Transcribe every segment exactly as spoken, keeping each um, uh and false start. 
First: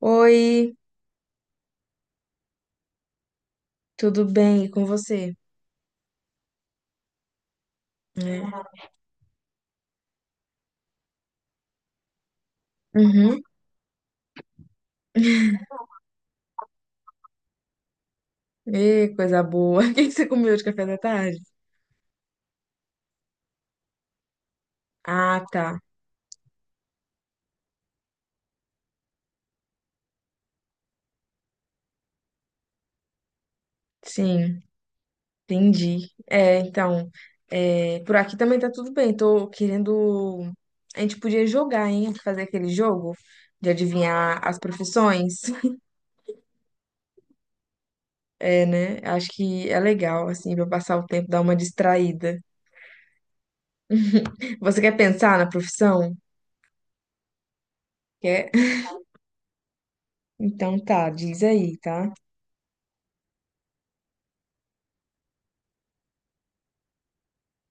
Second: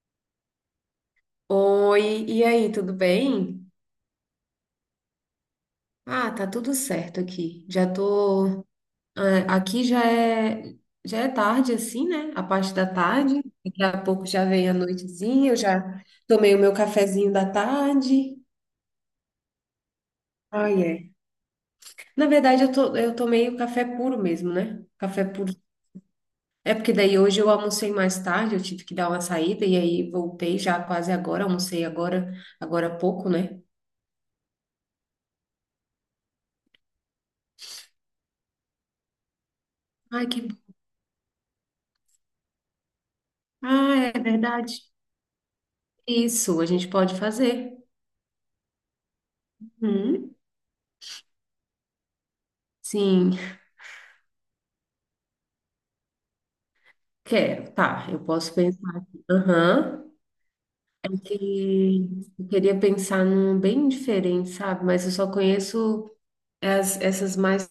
Oi, Oi, e aí, tudo bem? tudo bem? E com você? Ah, tá tudo certo aqui. Já É. tô, é, aqui já é, já é tarde assim, né? A parte da tarde. Uhum. Daqui a pouco já vem a noitezinha, eu já tomei o meu cafezinho da tarde. Ê, coisa boa. O que que você comeu de Ah, café da é. tarde? Na verdade, eu tô, eu tomei o café puro mesmo, né? Café Ah, puro. tá. É porque daí hoje eu almocei mais tarde, eu tive que dar uma saída e aí voltei já quase agora, almocei agora, agora há pouco, né? Sim, entendi. É, então, é, por aqui também tá tudo bem. Tô Ai, que... querendo. A gente podia jogar, hein? Fazer aquele jogo de Ah, é adivinhar as verdade. profissões. Isso, a gente pode fazer. É, né? Acho que é legal, Hum, assim, pra passar o tempo, dar uma distraída. sim, Você quer pensar na profissão? quero. Tá, eu Quer? posso pensar aqui. Aham. Então tá, Porque diz aí, tá? eu queria pensar num bem diferente, sabe? Mas eu só conheço as, essas mais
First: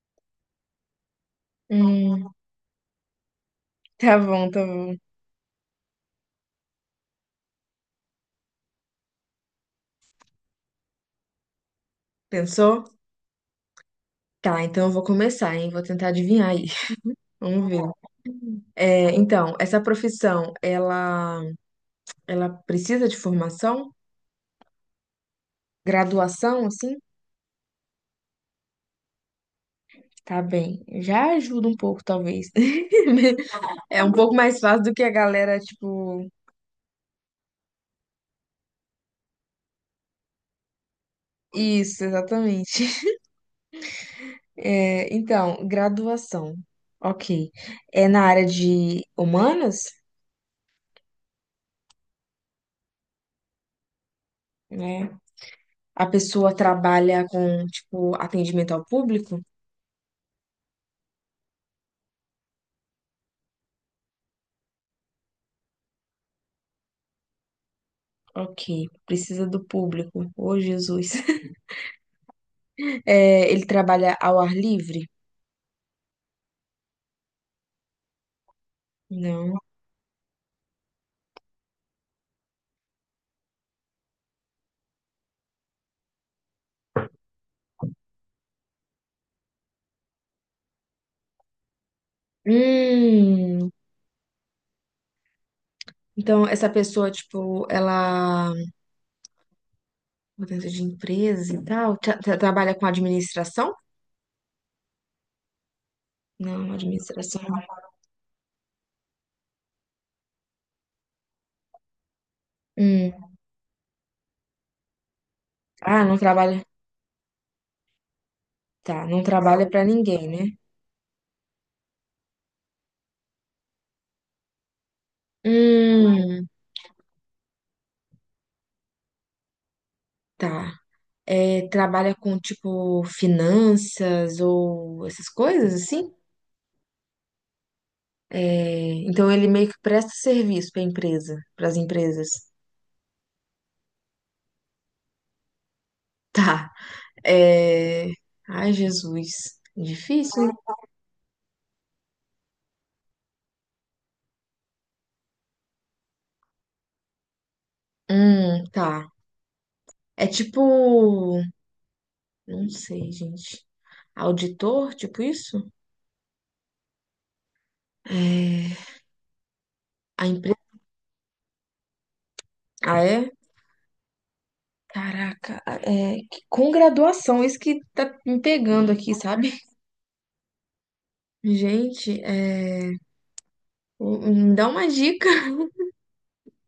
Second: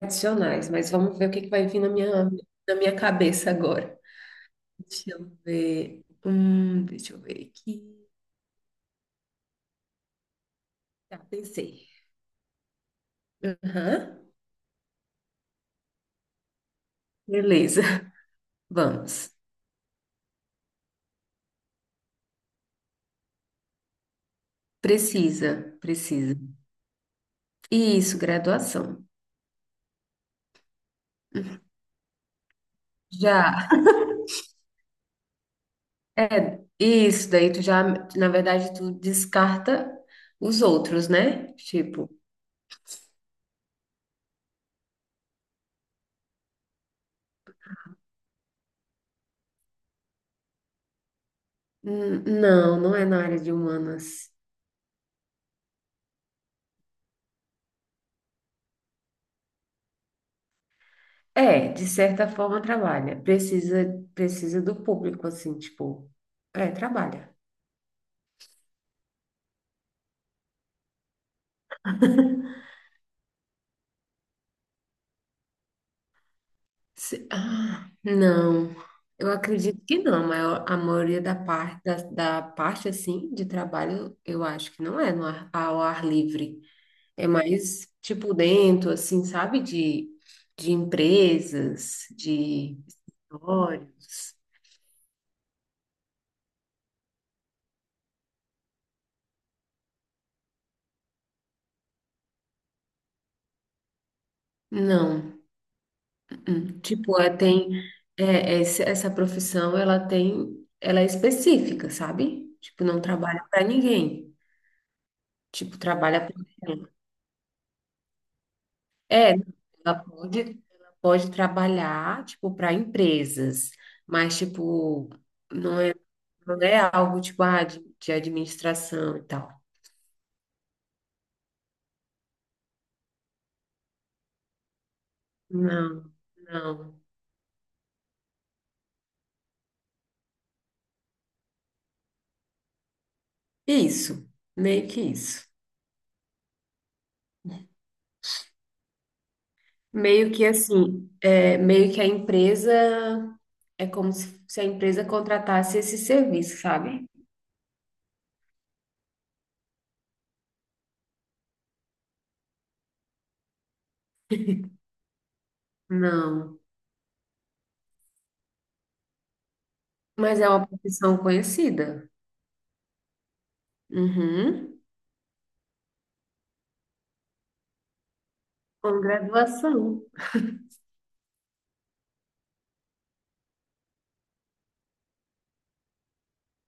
tradicionais. Mas vamos ver o que que vai vir na minha, Hum, na minha cabeça agora. tá bom, tá bom. Deixa eu ver. Hum, deixa eu ver aqui. Tá, pensei. Pensou? Aham. Tá, então eu vou começar, hein? Vou tentar adivinhar aí. Vamos Beleza, ver. É, vamos. então, essa profissão, ela, ela precisa de formação? Precisa, precisa. Graduação, assim? Isso, graduação. Tá bem. Já ajuda um pouco, talvez. Já. É um pouco mais fácil do que a galera, tipo. É, isso daí tu já, na verdade, tu descarta os outros, né? Isso, Tipo, exatamente. É, então, graduação. Ok. É na área de humanas, "Hum, não, não é na área de humanas. né? A pessoa trabalha com, tipo, atendimento ao público? É, de certa forma trabalha. Precisa, precisa do público, assim, tipo, é, trabalha. Ok, precisa do público. Ô, Jesus. É, ele trabalha ao ar livre? Se- ah, não, eu Não. acredito que não, mas eu- a maioria da parte, da, da parte, assim, de trabalho, eu acho que não é no ar, ao ar livre. É mais, tipo, dentro, assim, sabe? De, de empresas, de Hum, escritórios. então essa pessoa, tipo, ela mudança de empresa e tal, tra- tra- trabalha com administração? Não. Não, Hum, tipo, é, administração, não. tem... É, esse- essa profissão, ela tem... Ela é específica, sabe? Tipo, não Hum. trabalha para ninguém. Tipo, Ah, não trabalha para... trabalha. Tá, não É, trabalha pra ela ninguém, pode, né? ela pode trabalhar, tipo, para empresas, mas, tipo, não é, Hum, não é algo, tipo, ah, de, de administração e tal. tá. É, trabalha com tipo finanças ou essas coisas Não, assim? não. É, então ele meio que presta serviço pra empresa, pras empresas. Isso, meio que isso. Tá. É... Ai, Jesus. Meio Difícil, que hein? assim, é, meio que a empresa é como se, se a empresa contratasse esse serviço, sabe? Hum, tá. É tipo. Não sei, gente. Auditor, tipo isso? Não, É... A mas é empresa. uma profissão conhecida. Ah, é? Uhum. Caraca, é... que- com graduação, isso que tá me pegando Com aqui, sabe? graduação. Gente, é... me dá uma dica.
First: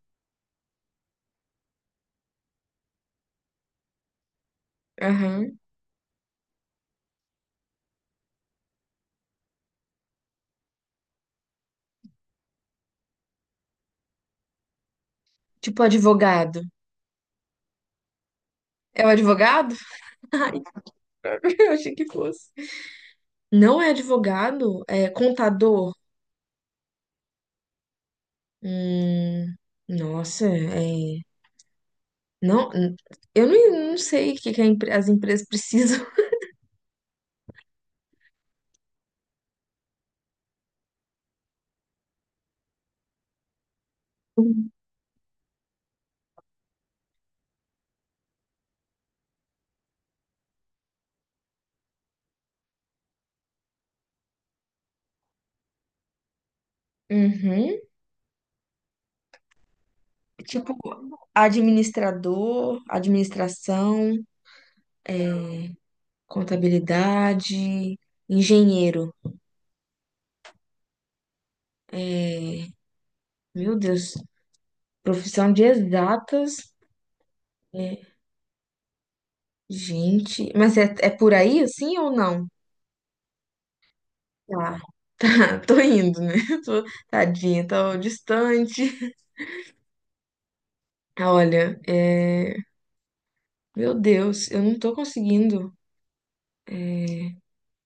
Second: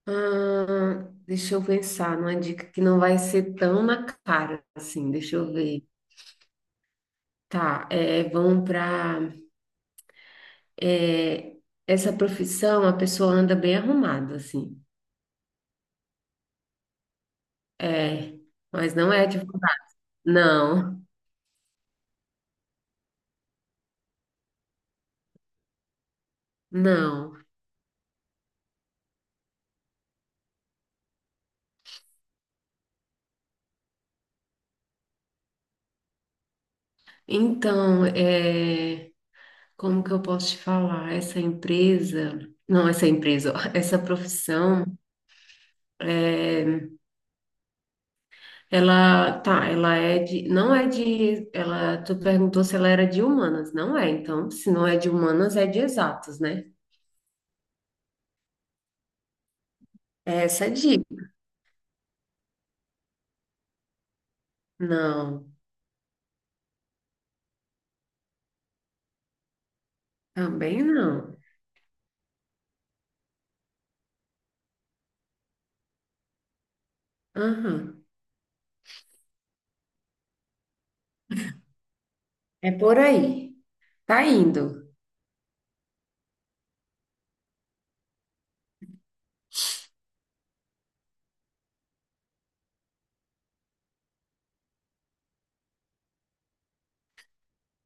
Ah, deixa eu pensar numa dica que não vai ser tão na cara assim, deixa eu Aham. ver. Tá, é, vão para essa profissão, a pessoa anda bem arrumada, assim. Tipo advogado. É, mas É o não é advogado? advogado. Não. Eu achei que fosse. Não é advogado, é contador. Não. Hum, nossa, é. Não, n- eu não, não sei o que que a empre- as empresas precisam. Então, é, como que eu posso te falar? Essa empresa, não, essa empresa, ó, essa profissão, é, ela tá, ela é de, não é de, ela, tu perguntou se ela era de humanas, não é? Então, se não é de humanas, é de exatas, né? Uhum. Essa é Tipo, de, administrador, administração, não, é, contabilidade, engenheiro. também não. É, meu Deus, profissão de exatas. É, Aham. gente, mas é, é por aí assim ou não? É por aí. Tá indo. Tá, tá, tô indo, né? Tô, tadinha, tô distante. Olha, é. Meu Deus, eu não tô conseguindo.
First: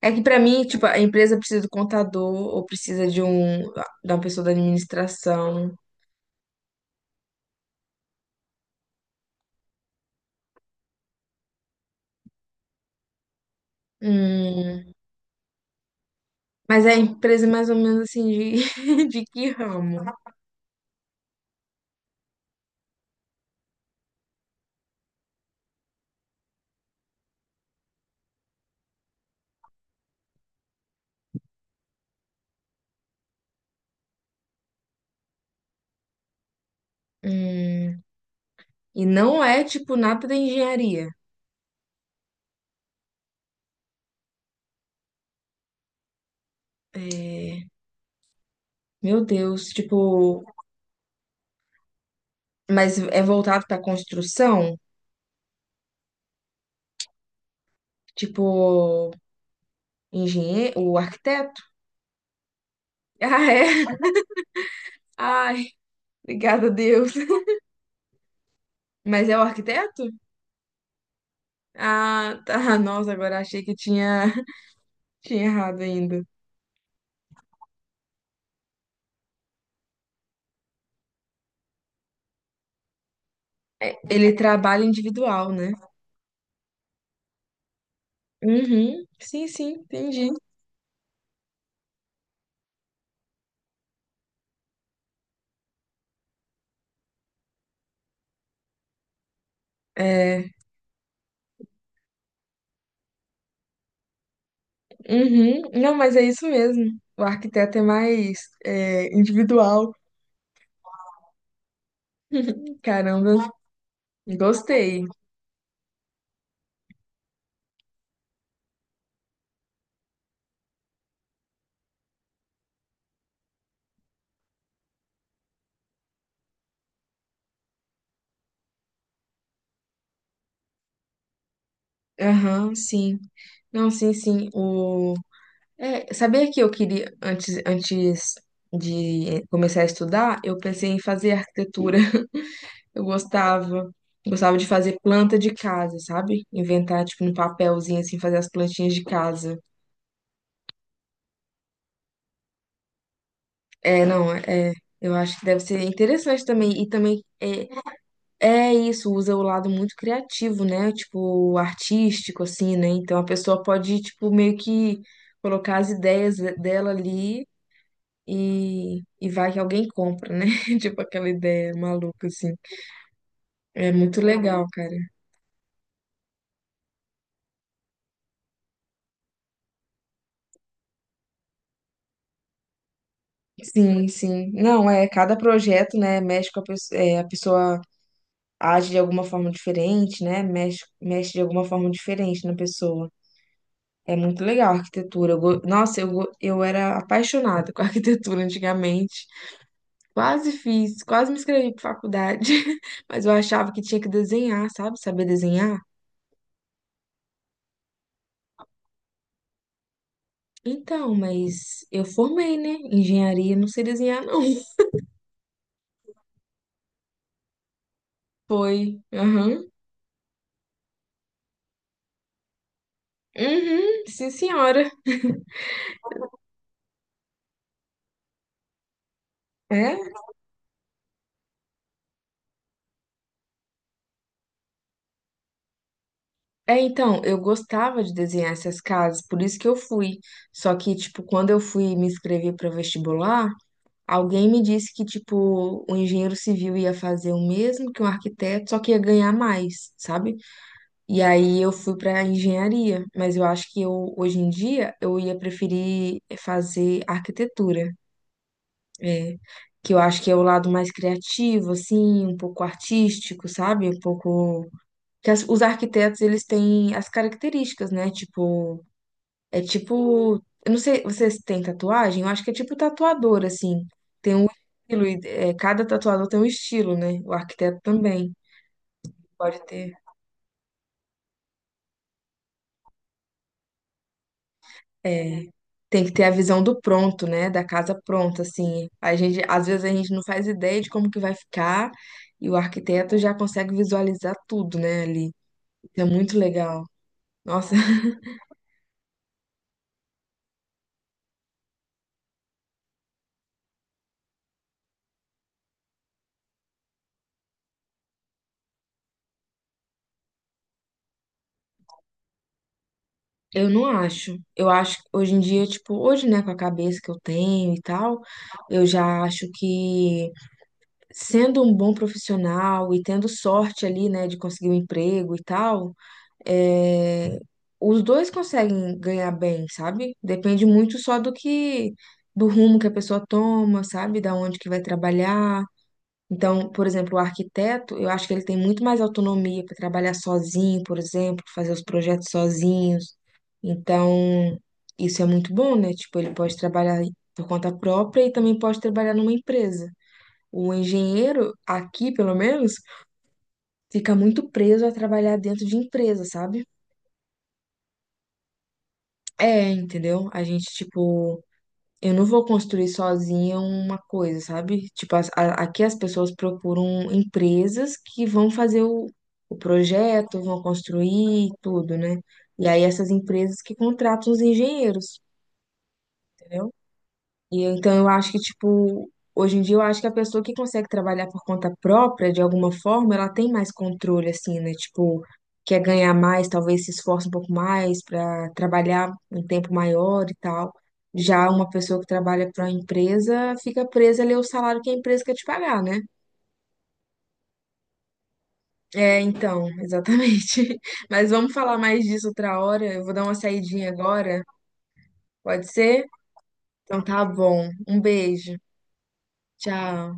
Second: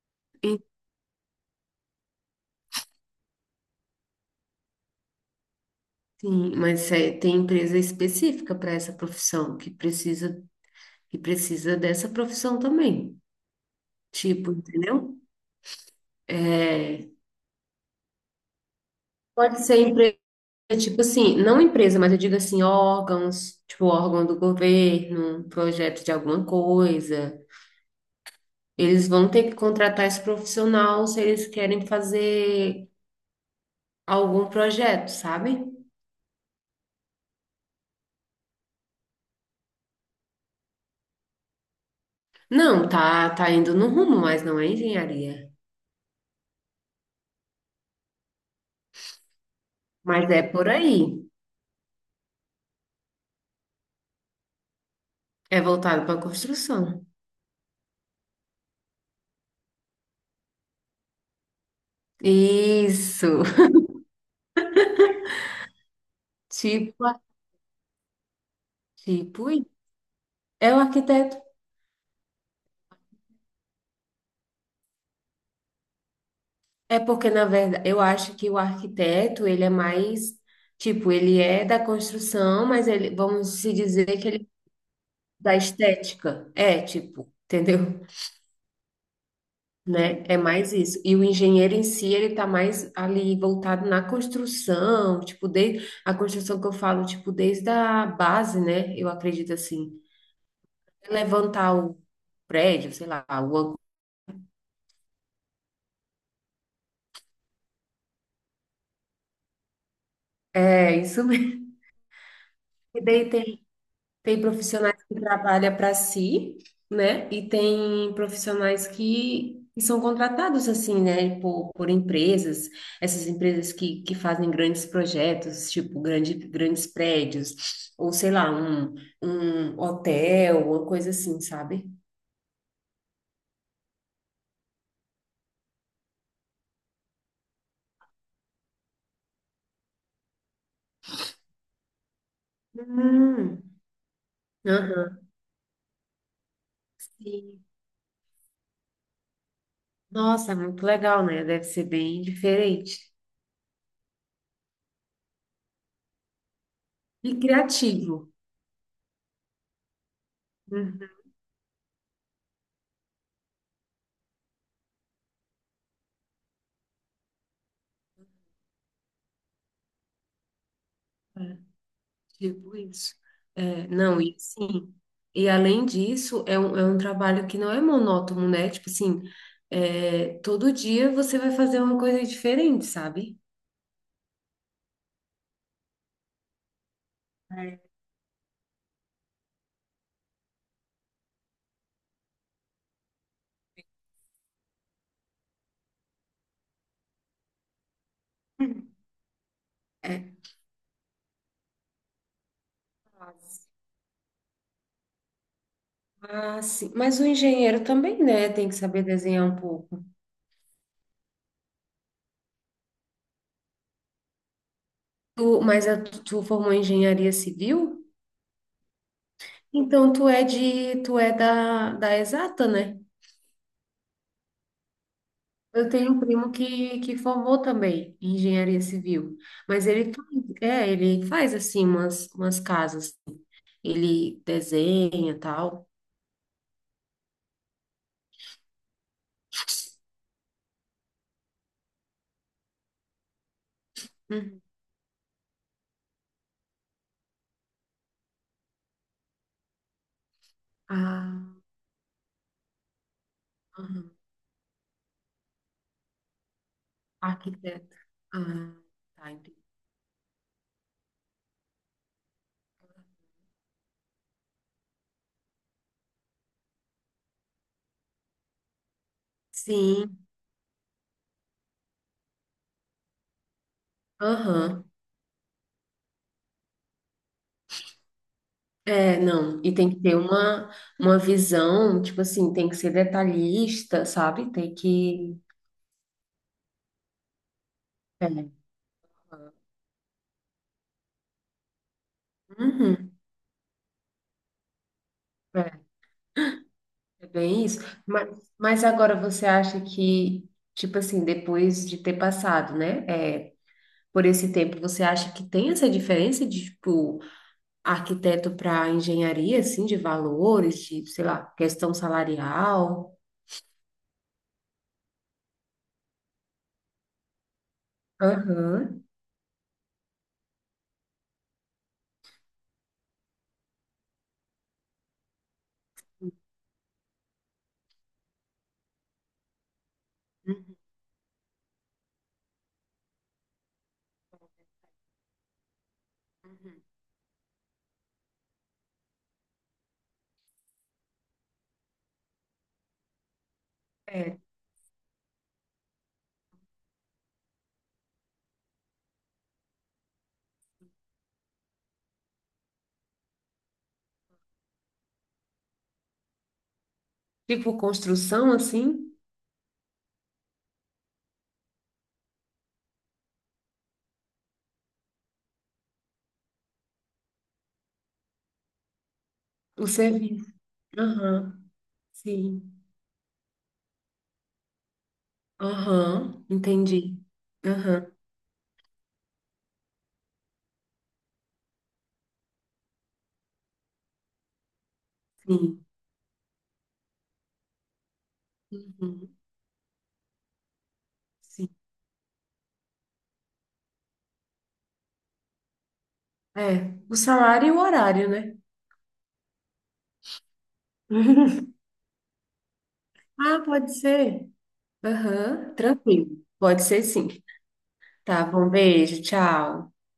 É que pra mim, E- tipo, a empresa precisa do contador ou precisa de um da uma pessoa da administração. Sim, mas é- tem empresa específica para essa profissão que precisa que precisa dessa profissão também. Tipo, Hum, entendeu? mas é a É, empresa é mais ou menos assim de, de que pode ser ramo? empresa, tipo assim, não empresa, mas eu digo assim, órgãos, tipo órgão do governo, um projeto de alguma coisa. Eles vão ter que contratar esse profissional se eles querem fazer algum projeto, sabe? Hum, e não é tipo nada da engenharia. Não, tá, tá indo no rumo, mas não é engenharia. É, meu Deus, Mas é tipo, por aí. mas é voltado pra construção? É voltado para construção. Tipo, engenheiro, o arquiteto? Ah, Isso. é. Ai, obrigada a Deus. Tipo, Mas é o tipo, isso. arquiteto? É o arquiteto. Ah, tá. Nossa, agora achei que tinha, tinha errado ainda. É porque, na verdade, eu acho que o arquiteto, ele é mais, tipo, ele é da construção, mas ele, vamos se É, dizer que ele ele trabalha é individual, da né? estética. É, tipo, entendeu? Uhum. Sim, sim, Né? entendi. É mais isso. E o engenheiro em si, ele tá mais ali voltado na construção, tipo, desde a construção que eu falo, tipo, desde a base, né? Eu acredito assim. É, Levantar o prédio, sei lá, o ângulo. uhum. Não, mas é isso mesmo. O arquiteto é mais é, individual. É, isso mesmo. E daí Caramba, tem Tem profissionais gostei. que trabalham para si, né? E tem profissionais que, que são contratados assim, né? Por, por empresas, essas empresas que, que fazem grandes projetos, tipo grande, grandes prédios, ou sei lá, um, um hotel, uma coisa assim, sabe? Aham, sim. Não, sim, sim. O... É, sabia que eu queria, antes, antes de começar a estudar, eu pensei em fazer arquitetura. Eu Hum, gostava. Gostava de fazer aham, planta de casa, sabe? Inventar, tipo, um sim. papelzinho assim, fazer as plantinhas de casa. Nossa, muito legal, né? Deve ser bem diferente É, não, é. Eu acho que deve ser interessante também. E também e é, criativo. é isso, usa o lado muito criativo, né? Uhum. Tipo, artístico, assim, né? Então a pessoa pode, tipo, meio que colocar as ideias dela ali e, e vai que alguém compra, né? Tipo, aquela ideia maluca, assim. Tipo isso. É, É muito não, e legal, sim. cara. E além disso, é um, é um trabalho que não é monótono, né? Tipo assim, é, todo dia você vai fazer uma coisa diferente, sabe? Sim, sim. Não, é, cada projeto, né, mexe com a pessoa, a É. pessoa age de alguma forma diferente, né, mexe, mexe de alguma forma diferente na pessoa. É muito legal a arquitetura. Eu go- Nossa, eu, go- eu era apaixonada com a arquitetura antigamente. É. Quase fiz, quase me inscrevi para faculdade, mas eu achava que tinha que desenhar, sabe? Saber desenhar. Ah, sim. Mas o engenheiro também, né? Tem que saber desenhar um pouco. Então, mas eu formei, né, engenharia, não sei desenhar, não. Tu, mas a, tu tu formou em engenharia civil? Foi. Aham. Então tu é de, tu é da, da exata, né? Uhum. Sim, senhora. Eu tenho um primo que, que formou também em engenharia civil, mas É, ele faz, é, ele faz assim umas, umas casas, ele desenha e tal. é, então, eu gostava de desenhar essas casas, por isso que eu fui. Só que, tipo, quando eu fui me inscrever para vestibular, alguém Uhum. me disse que, tipo, o engenheiro civil ia fazer o mesmo que um arquiteto, só que ia ganhar mais, sabe? E aí Ah, eu fui para engenharia, mas eu acho que aham. eu, hoje em dia, eu ia preferir fazer arquitetura, Arquiteto. Ah, tá, é, entendi. que eu acho que é o lado mais criativo, assim, um pouco artístico, sabe? Um pouco que as- os arquitetos eles têm as características, né? Tipo, é Sim, tipo, eu não sei, vocês têm tatuagem? Eu acho que é tipo tatuador assim. Tem um aham. estilo, e, é, cada tatuador tem um estilo, né? O arquiteto também É, não, pode e tem ter. que ter uma, uma visão, tipo assim, tem que ser detalhista, sabe? Tem que. É, tem que ter a visão do pronto, né? Da casa pronta, É. assim. A gente, às vezes a gente não faz ideia de como que vai ficar e o Uhum. arquiteto já consegue visualizar tudo, né? Ali. Isso é muito legal. É bem Nossa. isso. Mas, mas agora você acha que, tipo assim, depois de ter passado, né, é, por esse tempo, você acha que tem essa diferença de, tipo, arquiteto para engenharia, assim, de valores, de, sei lá, questão salarial? Eu não acho. Eu acho que hoje em dia, tipo, hoje, né, com a cabeça que eu tenho e tal, eu Aham. já acho que sendo um bom profissional e tendo sorte ali, né, de conseguir um emprego e tal, é, os dois conseguem ganhar bem, sabe? Depende Uhum. muito só do que, do rumo que a pessoa toma, sabe? Da onde que vai trabalhar. Então, por exemplo, o arquiteto, eu acho que ele tem muito mais autonomia para trabalhar sozinho, por exemplo, fazer os projetos sozinhos. É, Então, isso é muito bom, né? Tipo, ele pode trabalhar por conta própria e também pode trabalhar numa empresa. O engenheiro, aqui pelo menos, fica muito preso a trabalhar dentro de empresa, sabe? tipo, construção, assim, É, entendeu? A gente, tipo, eu não vou construir sozinha uma coisa, sabe? Tipo, as- a- aqui as pessoas procuram empresas que vão fazer o, o o projeto, serviço. vão construir Aham, tudo, né? sim. E aí essas empresas que contratam os engenheiros, Aham, entendeu? entendi. E eu- então Aham, eu acho que, tipo, hoje em dia eu acho que a pessoa que consegue trabalhar por conta própria, de alguma forma, ela tem mais controle, assim, né? Tipo, quer sim. ganhar mais, talvez se esforce um pouco mais para trabalhar Uhum, um tempo maior e tal. Já uma sim. pessoa que trabalha para uma empresa fica presa ali ao salário que a empresa quer te pagar, né? É, o salário e o horário, né? É, então, exatamente. Mas vamos falar mais disso outra hora. Eu vou dar uma Ah, saidinha pode agora, ser. pode Aham, ser? tranquilo. Pode Então ser tá sim. bom. Um Tá beijo. bom, beijo, tchau. Tchau.